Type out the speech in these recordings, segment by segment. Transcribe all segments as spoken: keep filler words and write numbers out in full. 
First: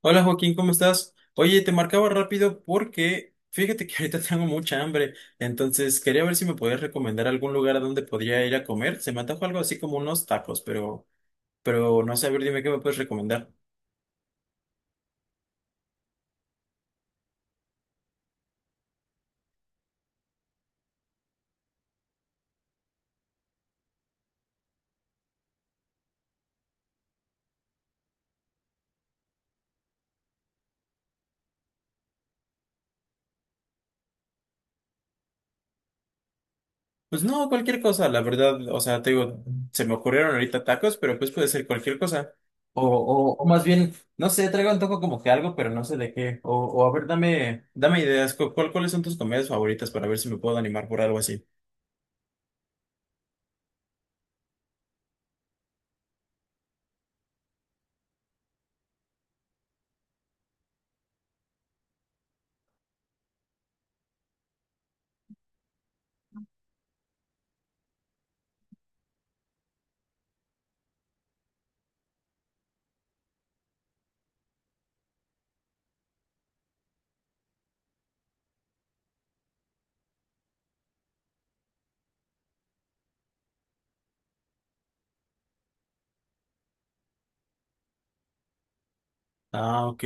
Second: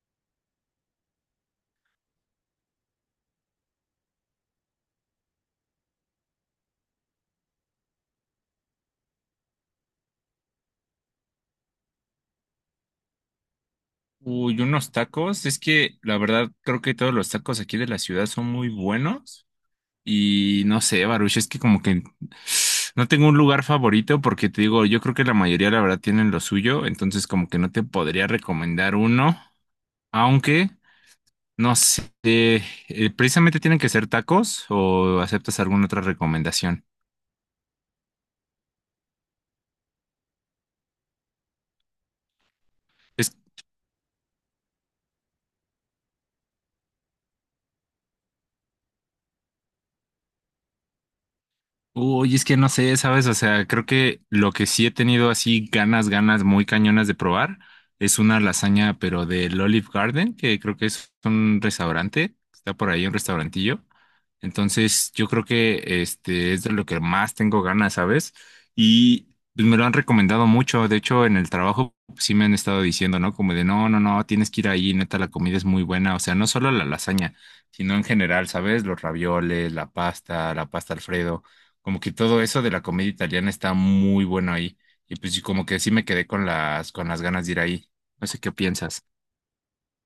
Hola Joaquín, ¿cómo estás? Oye, te marcaba rápido porque fíjate que ahorita tengo mucha hambre, entonces quería ver si me podías recomendar algún lugar a donde podría ir a comer. Se me antojó algo así como unos tacos, pero, pero no sé, a ver, dime qué me puedes recomendar. Uy, unos tacos. Es que la verdad creo que todos los tacos aquí de la ciudad son muy buenos. Y no sé, Baruch, es que como que no tengo un lugar favorito porque te digo, yo creo que la mayoría la verdad tienen lo suyo. Entonces como que no te podría recomendar uno. Aunque, no sé, eh, precisamente tienen que ser tacos o aceptas alguna otra recomendación. Pues no, cualquier cosa, la verdad, o sea, te digo, se me ocurrieron ahorita tacos, pero pues puede ser cualquier cosa. O, Es o, o más bien, no sé, traigo antojo como que algo, pero no sé de qué. O, o a ver, dame, dame ideas, cu- ¿cuál, cuáles son tus comidas favoritas para ver si me puedo animar por algo así? Uy, es que no sé, ¿sabes? O sea, creo que lo que sí he tenido así ganas, ganas muy cañonas de probar es una lasaña, pero del Olive Garden, que creo que es un restaurante, está por ahí un restaurantillo. Entonces, yo creo que este es de lo que más tengo ganas, ¿sabes? Y pues, me lo han recomendado mucho. De hecho, en el trabajo pues, sí me han estado diciendo, ¿no? Como de, no, no, no, tienes que ir ahí, neta, la comida es muy buena. O sea, no solo la lasaña, sino en general, ¿sabes? Los ravioles, la pasta, la pasta Alfredo. Como que todo eso de la comedia italiana está muy bueno ahí. Y pues sí, como que sí me quedé con las, con las ganas de ir ahí. No sé qué piensas. Ah, ok.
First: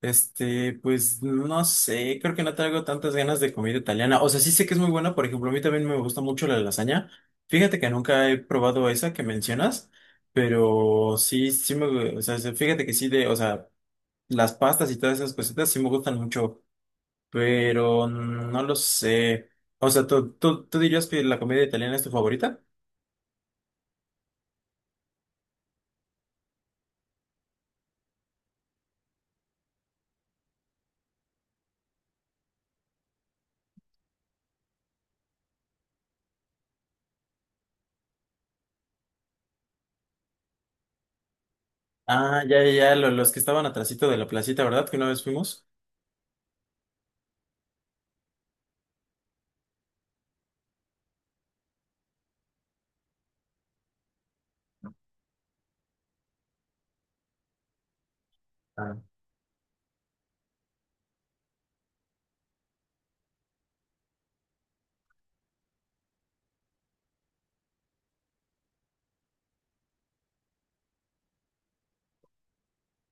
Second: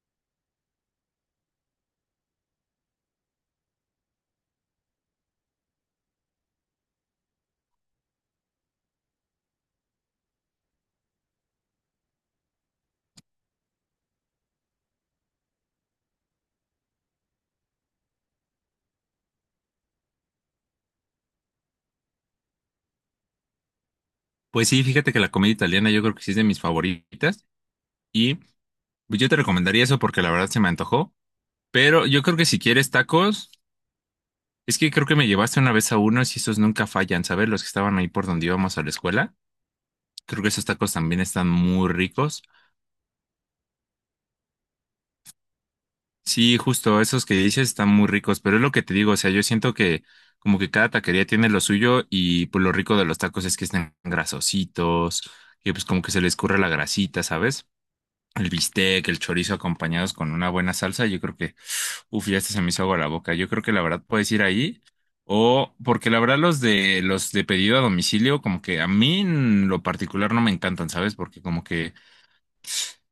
Este, pues no sé, creo que no traigo tantas ganas de comida italiana. O sea, sí sé que es muy buena, por ejemplo, a mí también me gusta mucho la lasaña. Fíjate que nunca he probado esa que mencionas, pero sí, sí me, o sea, sí, fíjate que sí de, o sea, las pastas y todas esas cositas sí me gustan mucho, pero no lo sé. O sea, ¿tú, tú, tú dirías que la comida italiana es tu favorita? Pues sí, fíjate que la comedia italiana yo creo que sí es de mis favoritas. Y pues yo te recomendaría eso porque la verdad se me antojó. Pero yo creo que si quieres tacos, es que creo que me llevaste una vez a unos y esos nunca fallan, ¿sabes? Los que estaban ahí por donde íbamos a la escuela. Creo que esos tacos también están muy Ah, ricos. ya, ya, ya, lo- los que estaban atrasito de la placita, ¿verdad? Que una vez fuimos. Sí, justo, esos que dices están muy ricos, pero es lo que te digo, o sea, yo siento que como que cada taquería tiene lo suyo y pues lo rico de los tacos es que están grasositos, que pues como que se les escurre la grasita, ¿sabes? El bistec, el chorizo acompañados con una buena salsa, yo creo que, uf, ya hasta se me hizo agua la boca, yo creo que la verdad puedes ir ahí o porque la verdad los de los de pedido a domicilio como que a mí en lo particular no me encantan, ¿sabes? Porque como que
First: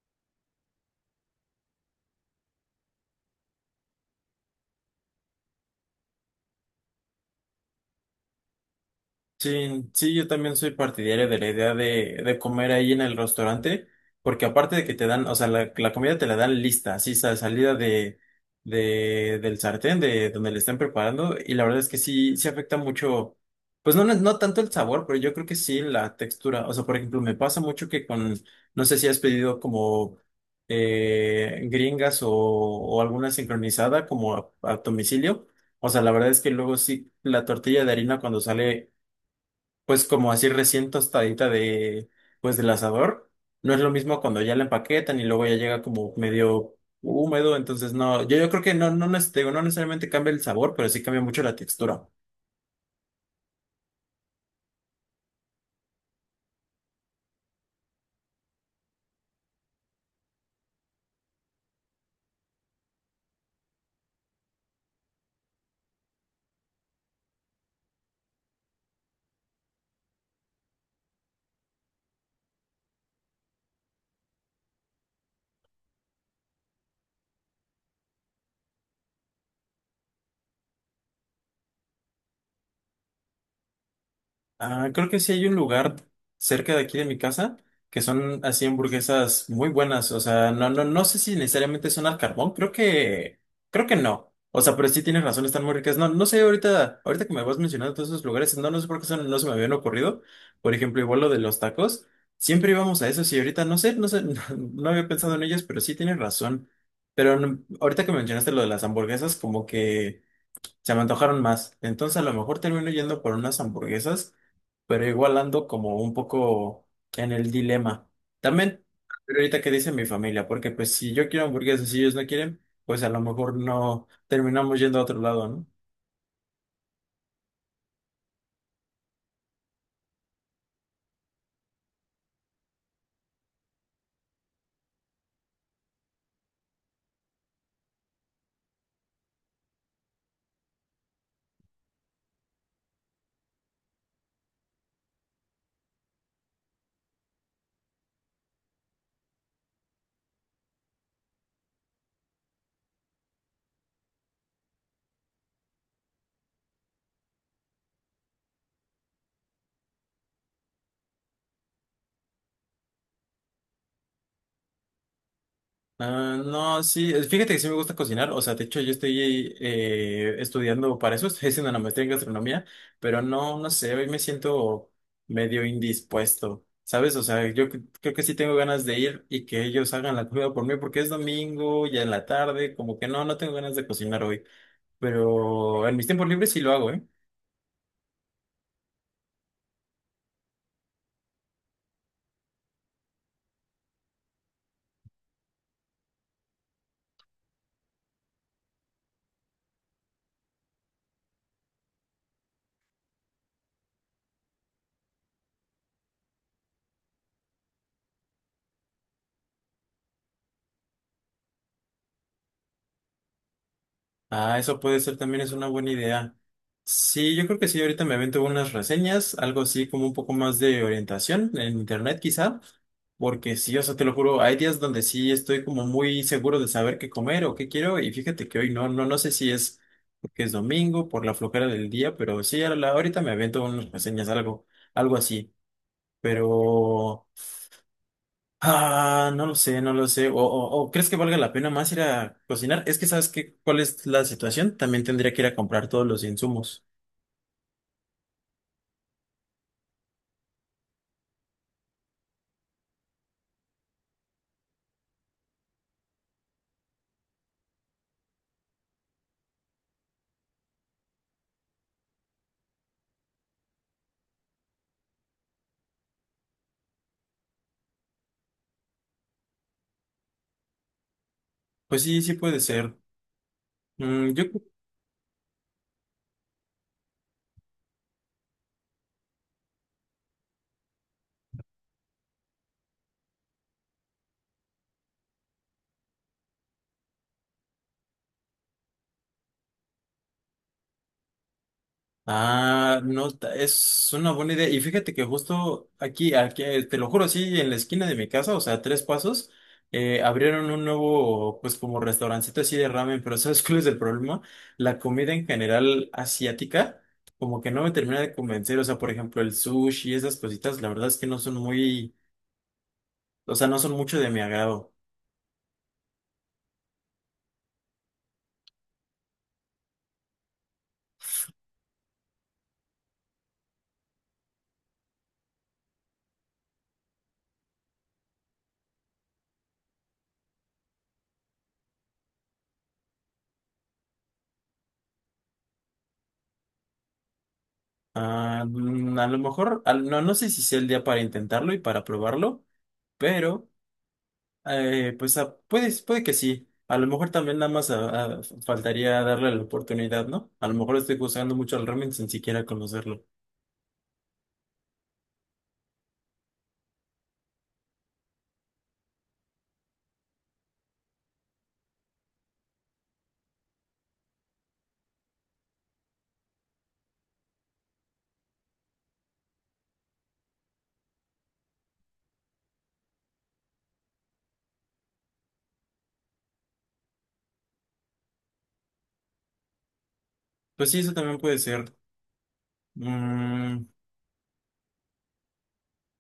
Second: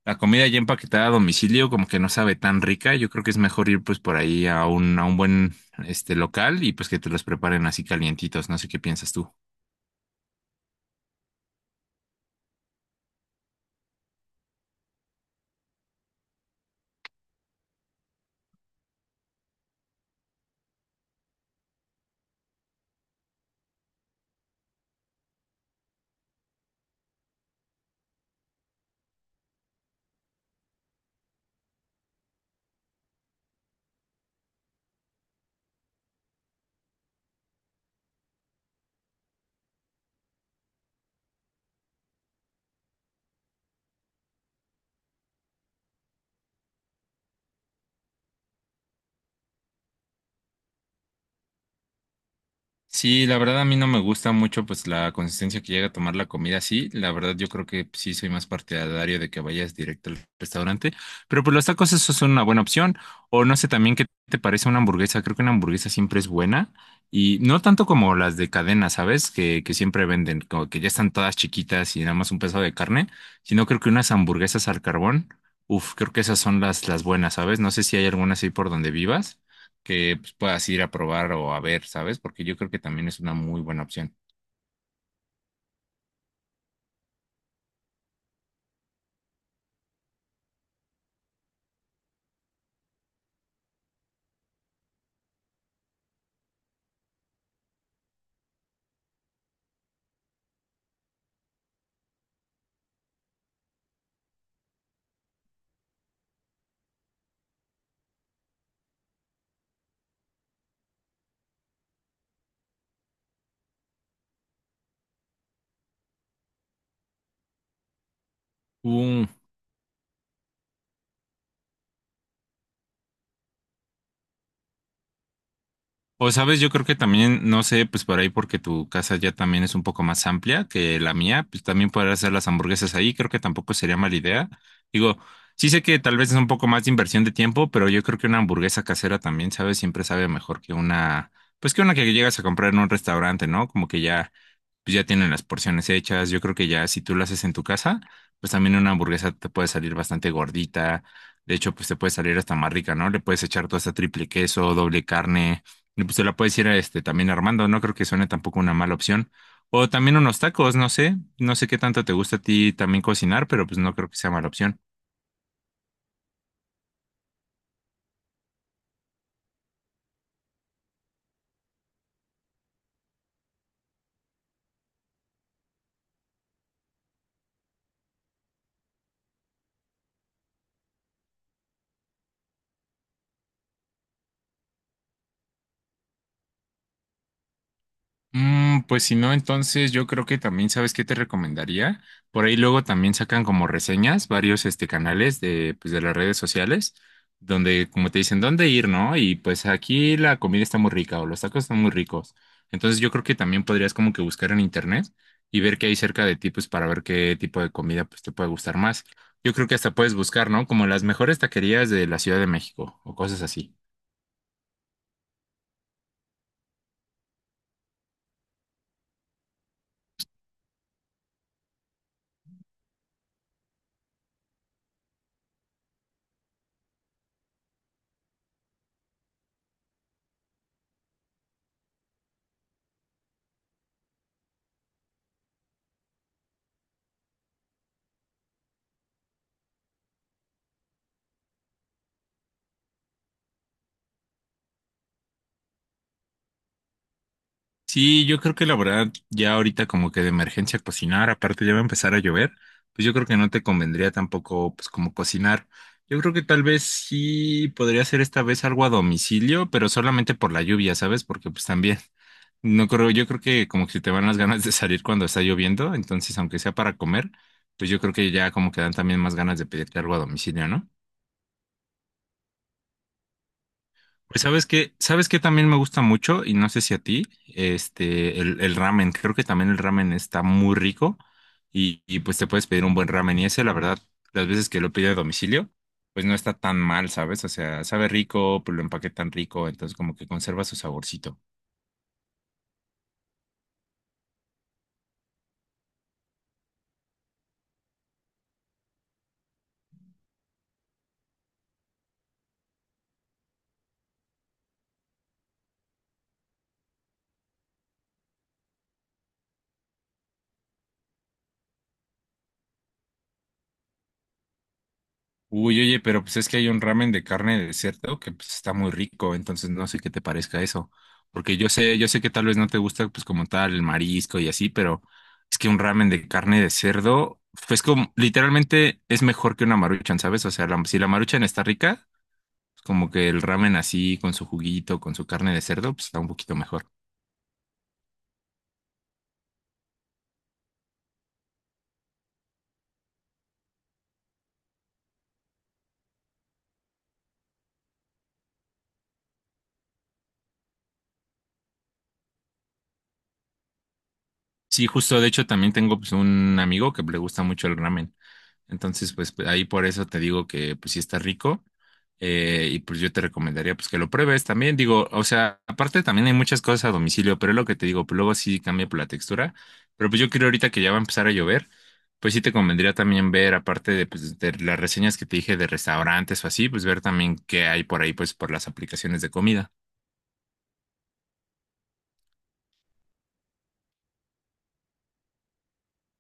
la comida ya empaquetada a domicilio como que no sabe tan rica. Yo creo que es mejor ir pues por ahí a un, a un buen este local y pues que te los preparen así calientitos. No sé qué piensas tú. Sí, sí, yo también soy partidario de la idea de, de comer ahí en el restaurante, porque aparte de que te dan, o sea, la, la comida te la dan lista, así sa- salida de, de, del sartén, de donde le estén preparando, y la verdad es que sí, sí afecta mucho, pues no, no no tanto el sabor, pero yo creo que sí la textura. O sea, por ejemplo, me pasa mucho que con, no sé si has pedido como eh, gringas o, o alguna sincronizada como a a domicilio. O sea, la verdad es que luego sí, la tortilla de harina cuando sale pues como así recién tostadita de, pues del asador. No es lo mismo cuando ya la empaquetan y luego ya llega como medio húmedo. Entonces no, yo, yo creo que no, no, neces- te digo, no necesariamente cambia el sabor, pero sí cambia mucho la textura. Sí, la verdad a mí no me gusta mucho pues la consistencia que llega a tomar la comida así. La verdad yo creo que pues, sí soy más partidario de que vayas directo al restaurante. Pero pues los tacos eso son una buena opción. O no sé también qué te parece una hamburguesa. Creo que una hamburguesa siempre es buena. Y no tanto como las de cadena, ¿sabes? Que, que siempre venden, como que ya están todas chiquitas y nada más un pedazo de carne. Sino creo que unas hamburguesas al carbón. Uf, creo que esas son las, las buenas, ¿sabes? No sé si hay alguna así por donde vivas que pues, puedas ir a probar o a ver, ¿sabes? Porque yo creo que también es una muy buena opción. Ah, creo que sí hay un lugar cerca de aquí de mi casa que son así hamburguesas muy buenas. O sea, no, no, no sé si necesariamente son al carbón. Creo que, creo que no. O sea, pero sí tienes razón, están muy ricas. No, no sé, ahorita, ahorita que me vas mencionando todos esos lugares, no, no sé por qué son- no se me habían ocurrido. Por ejemplo, igual lo de los tacos. Siempre íbamos a esos y ahorita no sé, no sé, no, había pensado en ellos, pero sí tienes razón. Pero no- ahorita que mencionaste lo de las hamburguesas, como que se me antojaron más. Entonces a lo mejor termino yendo por unas hamburguesas, pero igual ando como un poco en el dilema. También, Uh, pero ahorita que dice mi familia, porque pues si yo quiero hamburguesas y ellos no quieren, pues a lo mejor no terminamos yendo a otro lado, ¿no? o sabes, yo creo que también, no sé, pues por ahí porque tu casa ya también es un poco más amplia que la mía, pues también poder hacer las hamburguesas ahí, creo que tampoco sería mala idea. Digo, sí sé que tal vez es un poco más de inversión de tiempo, pero yo creo que una hamburguesa casera también, ¿sabes? Siempre sabe mejor que una, pues que una que llegas a comprar en un restaurante, ¿no? Como que ya pues ya tienen las porciones hechas. Yo creo que ya si tú lo haces en tu casa, pues también una hamburguesa te puede salir bastante gordita. De hecho, pues te puede salir hasta más rica, ¿no? Le puedes echar toda esta triple queso, doble carne. Y pues te la puedes ir este, también armando. No creo que suene tampoco una mala opción. O también unos tacos, no sé. No sé qué tanto te gusta a ti también cocinar, pero pues no creo que sea mala opción. Ah, no, sí, eh, fíjate que sí me gusta cocinar. O sea, de hecho yo estoy eh, estudiando para eso, estoy haciendo una maestría en gastronomía, pero no, no sé, hoy me siento medio indispuesto, ¿sabes? O sea, yo cre- creo que sí tengo ganas de ir y que ellos hagan la comida por mí porque es domingo, ya en la tarde, como que no, no tengo ganas de cocinar hoy. Pero en mis tiempos libres sí lo hago, ¿eh? Mm, pues si no, entonces yo creo que también, ¿sabes qué te recomendaría? Por ahí luego también sacan como reseñas varios este, canales de, pues, de las redes sociales, donde como te dicen dónde ir, ¿no? Y pues aquí la comida está muy rica o los tacos están muy ricos. Entonces yo creo que también podrías como que buscar en internet y ver qué hay cerca de ti, pues para ver qué tipo de comida pues te puede gustar más. Yo creo que hasta puedes buscar, ¿no? Como las mejores taquerías de la Ciudad de México o cosas así. Ah, eso puede ser también, es una buena idea. Sí, yo creo que sí, ahorita me avento unas reseñas, algo así como un poco más de orientación en internet quizá, porque sí, o sea, te lo juro, hay días donde sí estoy como muy seguro de saber qué comer o qué quiero, y fíjate que hoy no, no, no sé si es porque es domingo, por la flojera del día. Pero sí, a la- ahorita me avento unas reseñas, algo, algo así, pero... Ah, no lo sé, no lo sé. O, o, o ¿crees que valga la pena más ir a cocinar? Es que sabes que cuál es la situación. También tendría que ir a comprar todos los insumos. Sí, yo creo que la verdad, ya ahorita como que de emergencia cocinar, aparte ya va a empezar a llover, pues yo creo que no te convendría tampoco pues como cocinar. Yo creo que tal vez sí podría hacer esta vez algo a domicilio, pero solamente por la lluvia, ¿sabes? Porque pues también, no creo, yo creo que como que se te van las ganas de salir cuando está lloviendo, entonces aunque sea para comer, pues yo creo que ya como que dan también más ganas de pedirte algo a domicilio, ¿no? Pues sí, sí puede ser. Mm, Pues yo... sabes que, sabes que también me gusta mucho, y no sé si a ti, este, el, el ramen. Creo que también el ramen está muy rico y, y, pues te puedes pedir un buen ramen. Y ese, la verdad, las veces que lo pido a domicilio, pues no está tan mal, ¿sabes? O sea, sabe rico, pues lo empaquetan rico, entonces como que conserva su saborcito. Ah, no, ta- es una buena idea. Y fíjate que justo aquí, aquí, eh, te lo juro, sí, en la esquina de mi casa, o sea, tres pasos, eh, abrieron un nuevo, pues, como restaurancito así de ramen, pero ¿sabes cuál es el problema? La comida en general asiática, como que no me termina de convencer. O sea, por ejemplo, el sushi y esas cositas, la verdad es que no son muy, o sea, no son mucho de mi agrado. Uy, oye, pero pues es que hay un ramen de carne de cerdo que pues está muy rico, entonces no sé qué te parezca eso, porque yo sé, yo sé que tal vez no te gusta pues como tal el marisco y así, pero es que un ramen de carne de cerdo pues como literalmente es mejor que una maruchan, ¿sabes? O sea, la- si la maruchan está rica, pues, como que el ramen así con su juguito, con su carne de cerdo, pues está un poquito mejor. Ah, mm, a lo mejor, al- no, no sé si sea el día para intentarlo y para probarlo, pero... Eh, pues ah, puede, puede que sí. A lo mejor también nada más ah, ah, faltaría darle la oportunidad, ¿no? A lo mejor estoy juzgando mucho al ramen sin siquiera conocerlo. Sí, justo, de hecho también tengo pues un amigo que le gusta mucho el ramen. Entonces, pues pues, ahí por eso te digo que pues sí está rico. Eh, y pues yo te recomendaría pues que lo pruebes también. Digo, o sea, aparte también hay muchas cosas a domicilio, pero es lo que te digo, pues luego sí cambia por la textura. Pero pues yo creo ahorita que ya va a empezar a llover, pues sí te convendría también ver, aparte de, pues, de las reseñas que te dije de restaurantes o así, pues ver también qué hay por ahí, pues por las aplicaciones de comida. Pues sí, eso también puede ser. Mm,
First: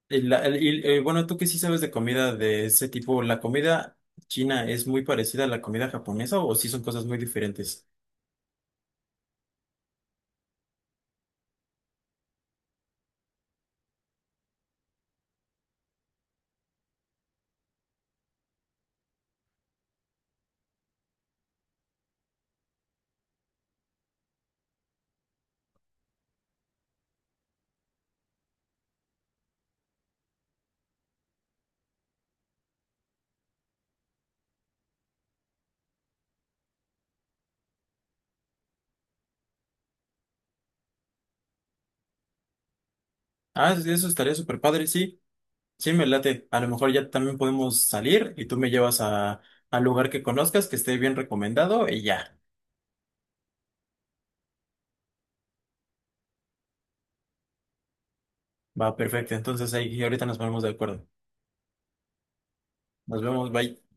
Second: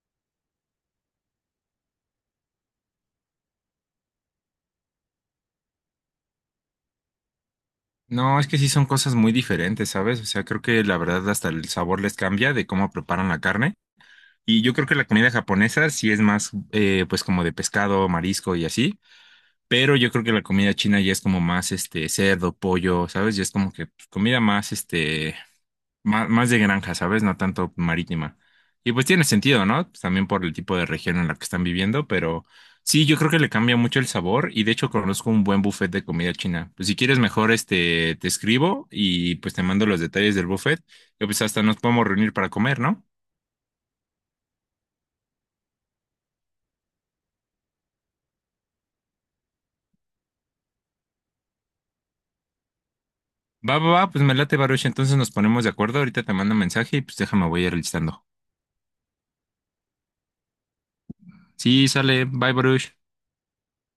y la- el- y, eh, bueno, tú que sí sabes de comida de ese tipo, ¿la comida china es muy parecida a la comida japonesa, o sí son cosas muy diferentes? No, es que sí son cosas muy diferentes, ¿sabes? O sea, creo que la verdad hasta el sabor les cambia de cómo preparan la carne. Y yo creo que la comida japonesa sí es más, eh, pues como de pescado, marisco y así, pero yo creo que la comida china ya es como más, este, cerdo, pollo, ¿sabes? Ya es como que pues, comida más, este, más, más de granja, ¿sabes? No tanto marítima. Y pues tiene sentido, ¿no? Pues, también por el tipo de región en la que están viviendo, pero sí, yo creo que le cambia mucho el sabor y de hecho conozco un buen buffet de comida china. Pues si quieres mejor, este, te escribo y pues te mando los detalles del buffet, y pues hasta nos podemos reunir para comer, ¿no? Ah, sí, eso estaría súper padre, sí. Sí, me late. A lo mejor ya también podemos salir y tú me llevas a, al lugar que conozcas, que esté bien recomendado y ya. Va, va, va, pues me late, Baruch. Entonces nos ponemos de acuerdo. Ahorita te mando un mensaje y pues déjame, voy a ir listando. Va, perfecto. Entonces ahí ahorita nos ponemos de acuerdo. Sí, sale. Bye, Baruch. Nos vemos, bye.